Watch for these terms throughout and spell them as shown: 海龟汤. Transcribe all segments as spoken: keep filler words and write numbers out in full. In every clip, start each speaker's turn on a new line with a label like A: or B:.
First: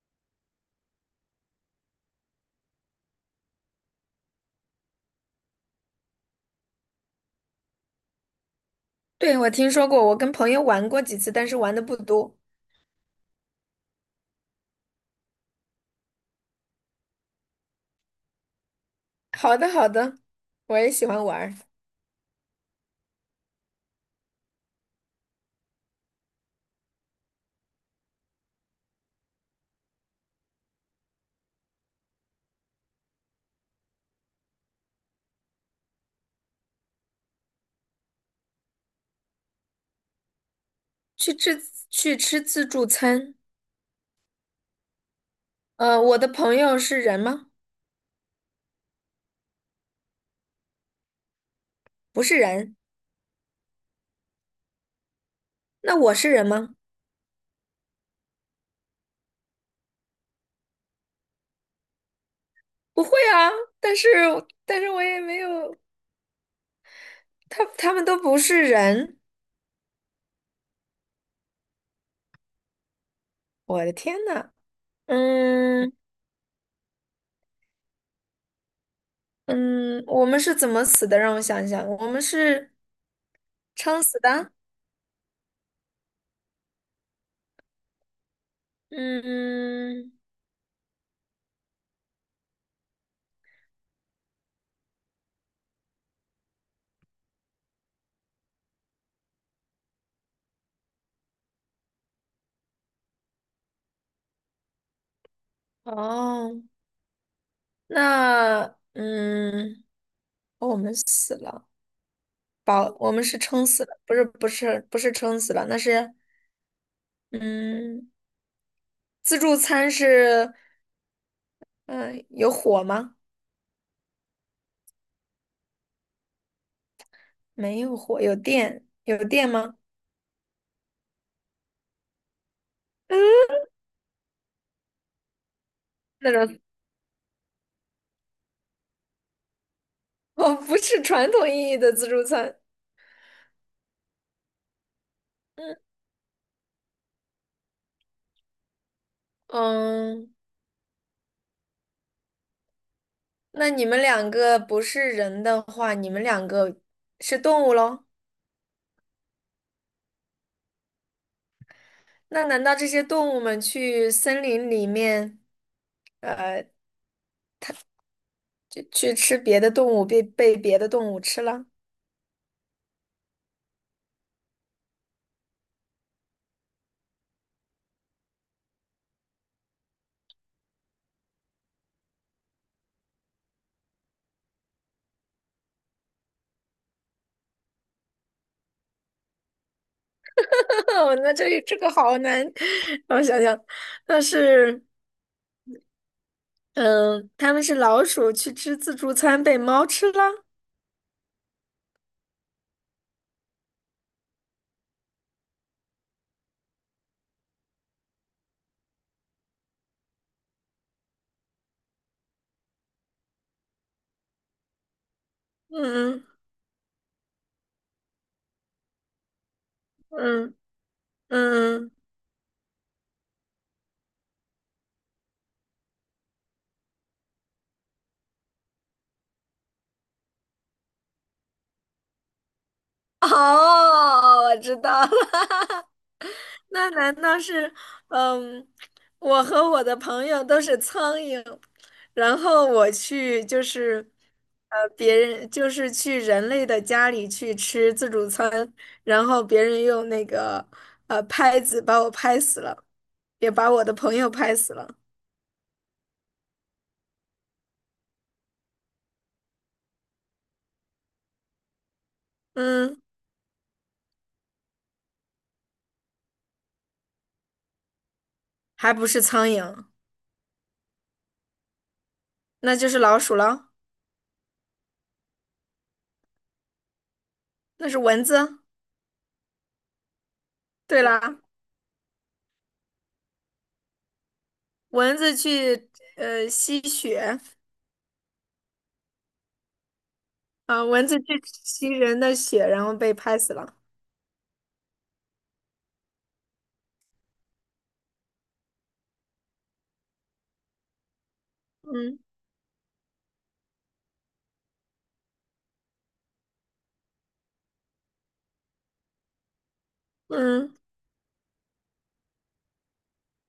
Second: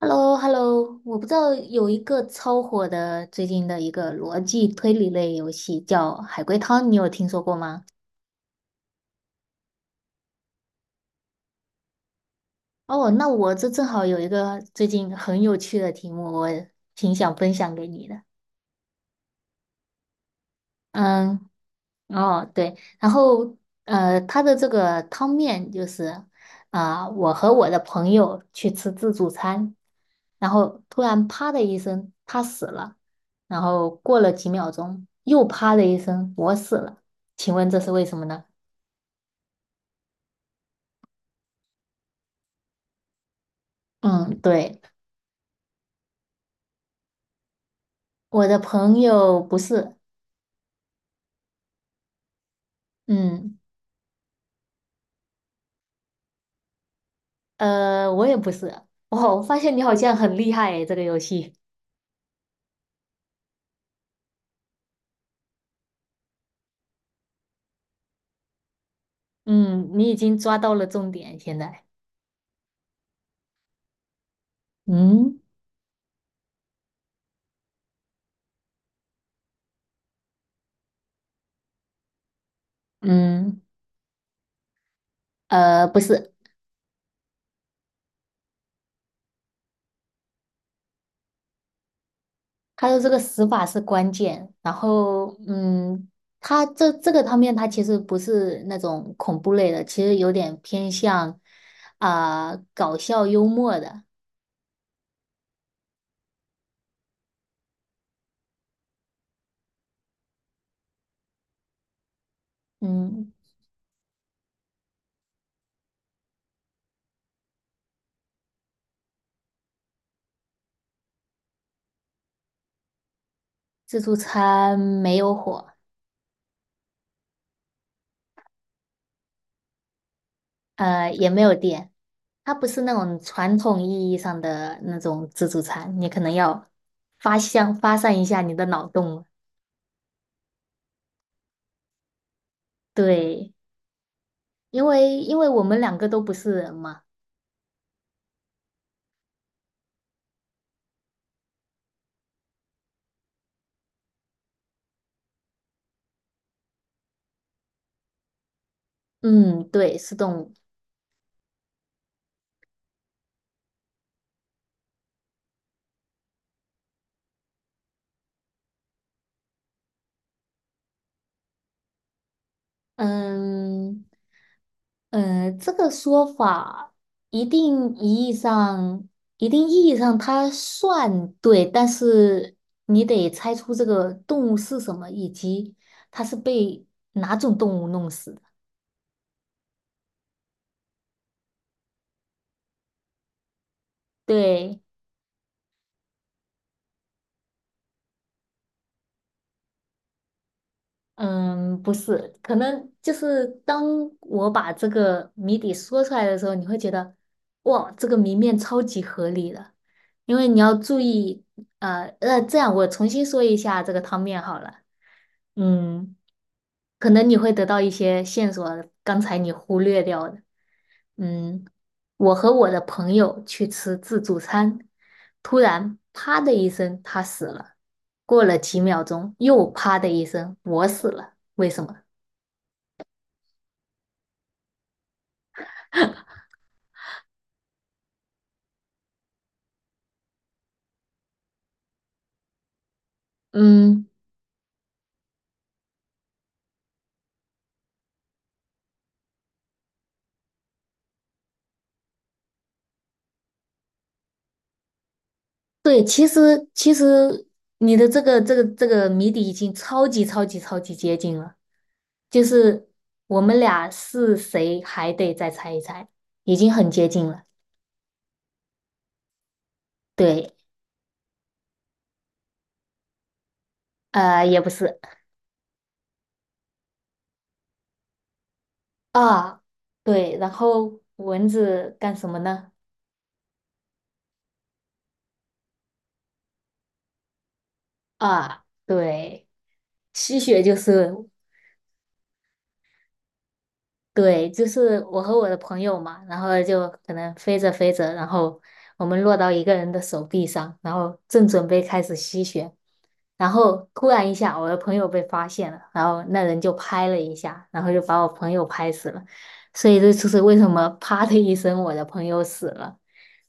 A: h e l l o h e l l o 我不知道有一个超火的最近的一个逻辑推理类游戏叫《海龟汤》，你有听说过吗？
B: 对，我听说过，我跟朋友玩过几次，但是玩的不多。
A: 哦，那我这正好有一个最近很有趣的题目，我挺想分享给你的。
B: 好的，好的，我也喜欢玩
A: 嗯，
B: 儿。
A: 哦，对，然后呃，它的这个汤面就是啊、我和我的朋友去吃自助餐，然后突然啪的一声，他死了，然后过了几秒钟，又啪的一声，我死了，请问这是为什么呢？
B: 去吃去吃自助餐。
A: 嗯，对，
B: 呃，我的朋友是人吗？
A: 我的朋友不是。
B: 不是人。
A: 嗯，
B: 那我是人吗？
A: 呃，我也不是。哦，我发现你好像很厉害诶，这个游戏。
B: 不会啊，但是但是我也没有，他他们都不是人。
A: 嗯，你已经抓到了重点，现在，
B: 我的天呐，
A: 嗯
B: 嗯嗯，我们是怎么死的？让我想一想，我们是
A: 嗯，
B: 撑死的。
A: 呃，不是。
B: 嗯，
A: 他的这个死法是关键，然后嗯，他这这个方面他其实不是那种恐怖类的，其实有点偏向啊、搞笑幽默的。
B: 哦，那嗯。哦我们死了，饱，我们
A: 嗯，
B: 是撑死了，不是不是不是撑死了，那是嗯，自助餐是嗯呃有火吗？
A: 自助餐没有火。
B: 没有火，有电，有电吗？
A: 呃，也没有电，它不是那 种
B: 嗯，
A: 传统意义上的那种自助餐，你可
B: 那
A: 能
B: 种
A: 要发向发散一下你的脑洞了。
B: 哦，不是传统意义的自助餐。
A: 对，因为因为我
B: 嗯
A: 们两个都不是人嘛。
B: 嗯，那你们两个不是人的话，你们两个是动物喽？
A: 嗯，对，是动物。
B: 那难道这些动物们去森林里面，呃，就去吃别的动物，被被别的动物吃了？
A: 嗯，呃，这个说法一定意义上，一定意义上它算对，但是你得猜出这个动物是什么，以及它是被哪种动物弄死的。
B: 哦，那这这个好难，让我想想，那
A: 对。
B: 是，嗯，他们是老鼠去吃自助餐被猫吃了，
A: 嗯，不是，可能就是当我把这个谜底说出来的时候，你会觉得，哇，这个谜面超级合理的，因为你要注意。呃，呃，这样我重新说一下这个汤面好了。嗯，
B: 嗯
A: 可能你会得到一些线索，刚才你忽略掉的。
B: 嗯嗯
A: 嗯，
B: 嗯，
A: 我和我的朋友去吃自助餐，突然啪的一声，他死了，过了几秒钟，又啪的一声，我死了，为什么？
B: 哦，我知道了，那难道是，嗯，我和我的朋友都是苍蝇，然后我去就
A: 嗯，
B: 是，呃，别人就是去人类的家里去吃自助餐，然后别人用那个呃拍子把我拍死了。也把我的朋友拍死了。
A: 对，其实其实你的这个这个这个谜底已经超级超级超级接近了，就是
B: 嗯，
A: 我们俩是谁还得再猜一猜，已经很接近了。
B: 还不是苍蝇，
A: 对。
B: 那就是老鼠了，
A: 呃，也不是。
B: 那是蚊子。
A: 啊，对，然后
B: 对啦，
A: 蚊子干什么呢？
B: 蚊子去呃吸血
A: 啊，对，吸血就
B: 啊，蚊
A: 是。
B: 子去吸人的血，然后被拍死了。
A: 对，就是我和我的朋友嘛，然后就可能飞着飞着，然后我们落到一个人的手臂上，然后正准备开始
B: 嗯
A: 吸血，然后突然一下，我的朋友被发现了，然后那人就拍了一下，然后就把我朋友拍死了，所以这就是为什
B: 嗯，
A: 么啪的一声，我的朋友死了。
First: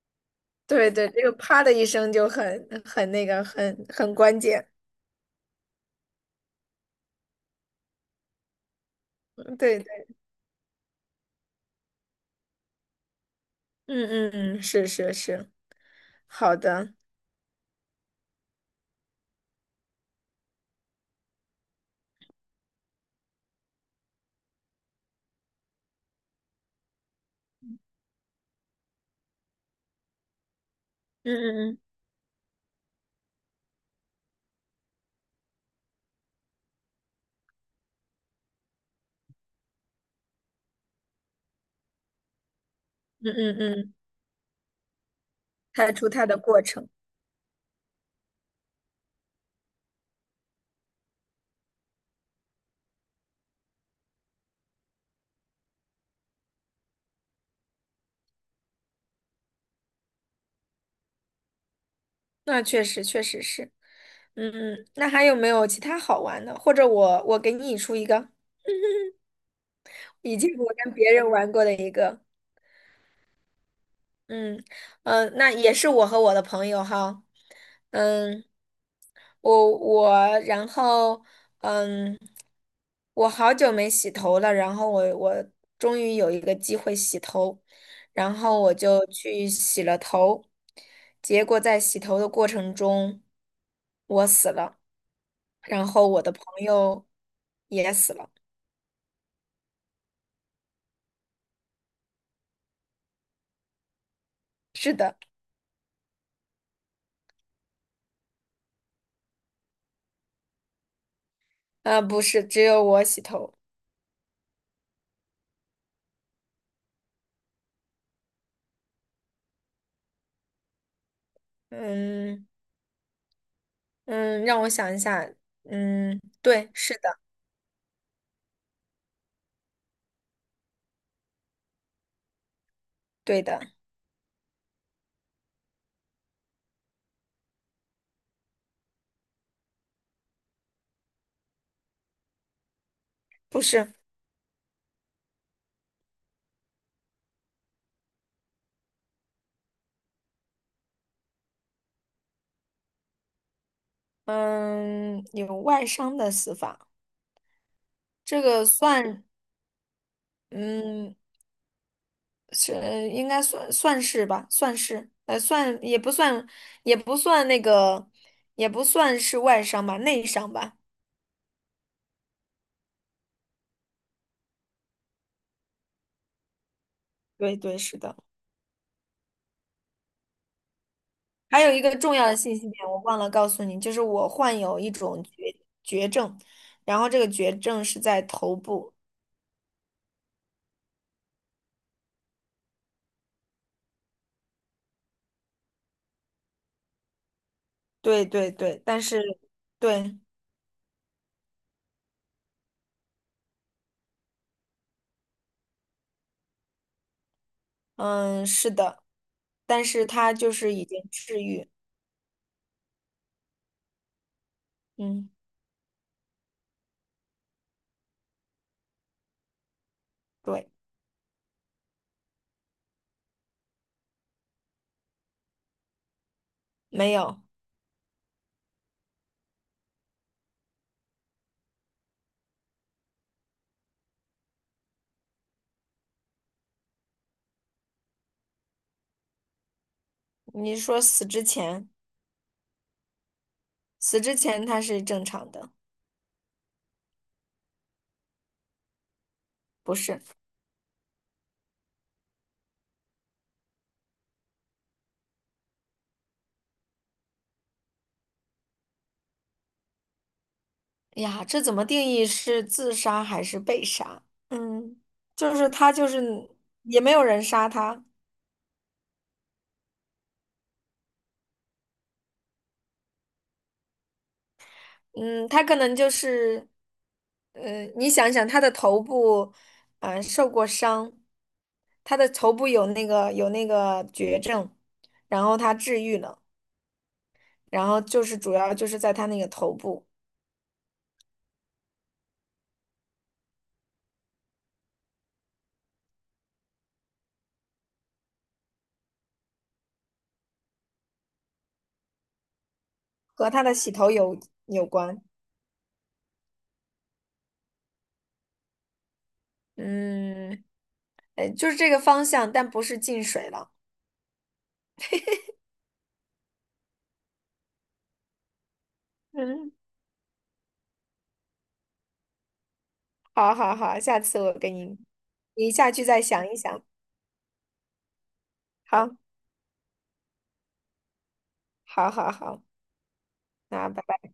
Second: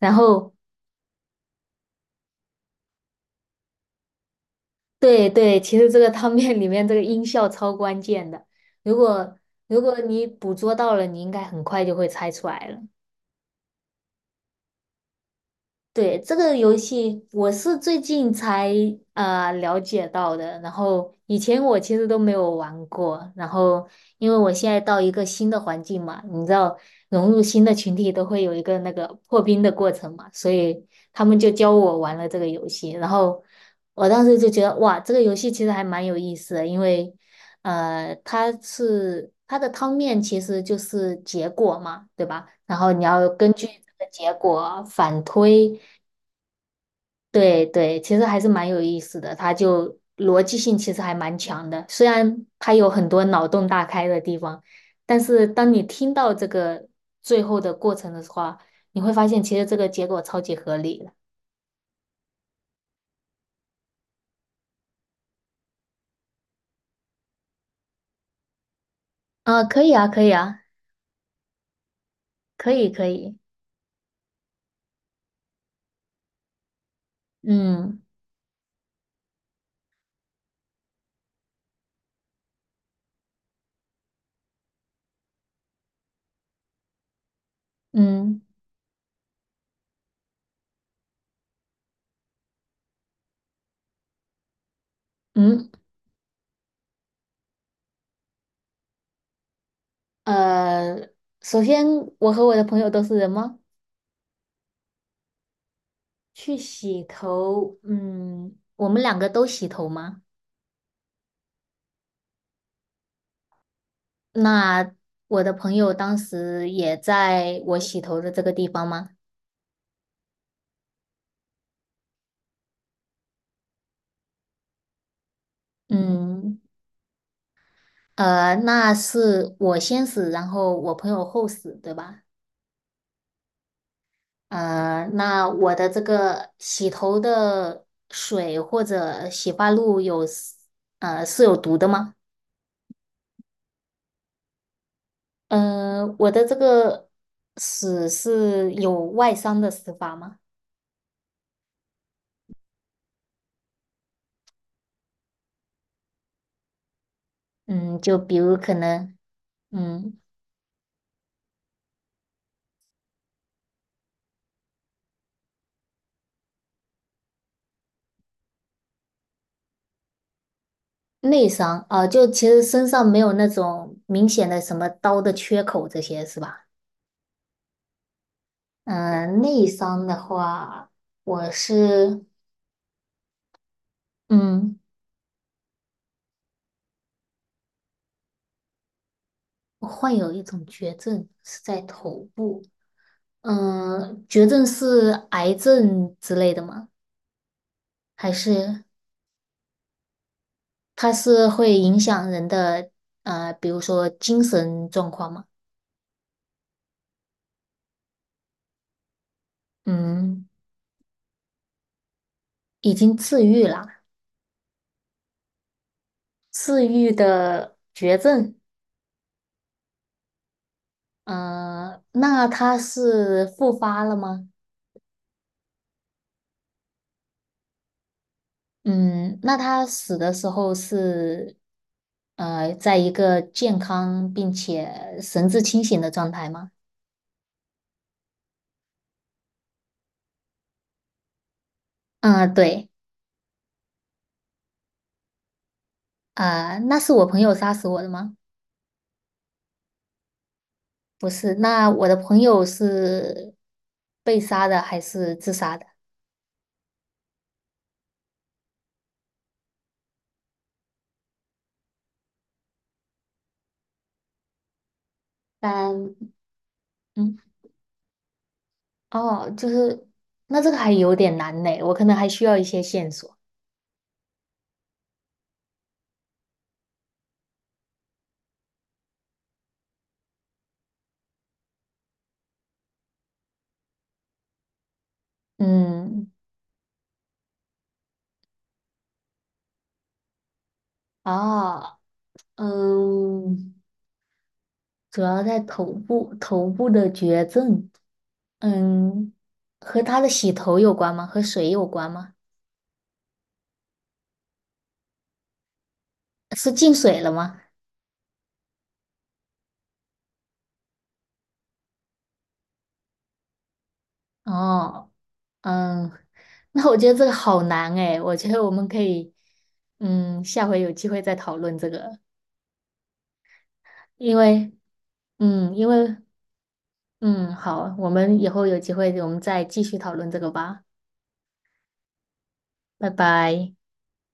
A: 然后，
B: 对对，这个啪的一声就很很那个，很很关键。
A: 对对，其实这个汤面里面这个音效超关键的。如果
B: 对
A: 如果
B: 对，
A: 你捕捉到了，你应该很快就会猜出来了。
B: 嗯嗯嗯，是是是，
A: 对，这个
B: 好
A: 游
B: 的，
A: 戏我是最近才呃了解到的，然后以前我其实都没有玩过，然后因为我现在到一个新的环境嘛，你知道融入新的群体都会有一个那个破冰的过程嘛，所以他
B: 嗯
A: 们就教
B: 嗯
A: 我玩了这个游戏，然后我当时就觉得哇，这个游戏其实还蛮有意思的，因为呃它是它的汤面其实就是结果嘛，对吧？然后你要
B: 嗯
A: 根
B: 嗯
A: 据
B: 嗯嗯，
A: 这个结果反推。
B: 拍出它的过程，
A: 对对，其实还是蛮有意思的，它就逻辑性其实还蛮强的，虽然它有很多脑洞大开的地方，但是当你听到这个最后的过程的话，你会发现其实这个结果超级合理的。
B: 那确实确实是。嗯，嗯，那还有没有其他好玩的？或者我我给你出一个，
A: 啊，可以啊，可以
B: 以前
A: 啊，
B: 我跟别人玩过的一个，
A: 可以可以。
B: 嗯嗯、呃那也是我和我的朋友哈，
A: 嗯
B: 嗯，我我然后嗯，我好久没洗头了，然后我我终于有一个机会洗头，然
A: 嗯
B: 后我就去洗了头，结果在洗头的过程中，我死了，
A: 嗯，
B: 然后我的朋友也死了。
A: 呃，首先我和我的朋友都是人吗？
B: 是的，
A: 去洗头，嗯，我们两个都洗头吗？
B: 啊、不是，只有我洗头。
A: 那我的朋友当时也在我洗头的这个地方吗？
B: 嗯嗯，让我想一下。嗯，
A: 嗯，
B: 对，是的，
A: 呃，那是我先死，然后我朋友后死，对吧？
B: 对的，
A: 呃，那我的这个洗头的水或者洗发露有，呃，是有毒的吗？
B: 不是。
A: 嗯、我的这个死是有外伤的死法吗？
B: 嗯，有外伤的死法，
A: 嗯，就比
B: 这
A: 如
B: 个
A: 可能，
B: 算，
A: 嗯。
B: 嗯，是应该算算是吧，算是，呃，算也不算，也不算那个，也不算是外伤吧，内伤吧。
A: 内伤啊，就其实身上没有那种明显的什么刀的缺口这些是吧？
B: 对对，是的。
A: 嗯，内伤的话，我
B: 还有一个重
A: 是
B: 要的信息点，我忘了告诉你，就是我患
A: 嗯，
B: 有一种绝绝症，然后这个绝症是在头部。
A: 我患有一种绝症是在头部。嗯，绝症是癌症之类的吗？
B: 对
A: 还
B: 对对，
A: 是
B: 但是对，
A: 它是会影响人的呃，比如说精神状况吗？
B: 嗯，是的，但是他
A: 嗯，
B: 就是已经治愈。
A: 已经治愈了，
B: 嗯，
A: 治愈的绝症。
B: 对，
A: 嗯，那他是复发了吗？
B: 没有。
A: 嗯，那他死的时候是，呃，在一个健康并且神志清醒的状态吗？
B: 你说死之前，
A: 嗯，对。
B: 死之前他是正常的，
A: 啊，那是我朋友杀死我的吗？
B: 不是？
A: 不是，那我的朋友是被杀的还是自杀的？
B: 哎呀，这怎么定义是自杀还是被杀？嗯，就是他就
A: 但，
B: 是也没有
A: 嗯，
B: 人杀他。
A: 哦，就是，那这个还有点难呢，我可能还需要一些线索。
B: 嗯，他可能就是，呃，你想想，他的头部，呃，受过伤，他的头部有那个有那个绝症，然后他治愈
A: 嗯，
B: 了，然后就是主要就是在他那个头部
A: 哦，嗯。主要在头部，头部的绝症。嗯，和他的洗头有关吗？和水有关吗？
B: 和他的洗头有有关，
A: 是进水了吗？
B: 嗯，呃，就是这个方向，但不是进水了。
A: 哦，嗯，那我觉得这个好难诶，我觉得我们可以，
B: 嗯，
A: 嗯，下回有机会再讨论这个，
B: 好好好，下
A: 因
B: 次我给
A: 为，
B: 你，你
A: 嗯，因
B: 下去
A: 为，
B: 再想一想。
A: 嗯，好，我们以后有机会
B: 好，
A: 我们再继续讨论这个吧，
B: 好，好，好，
A: 拜拜。
B: 那拜拜。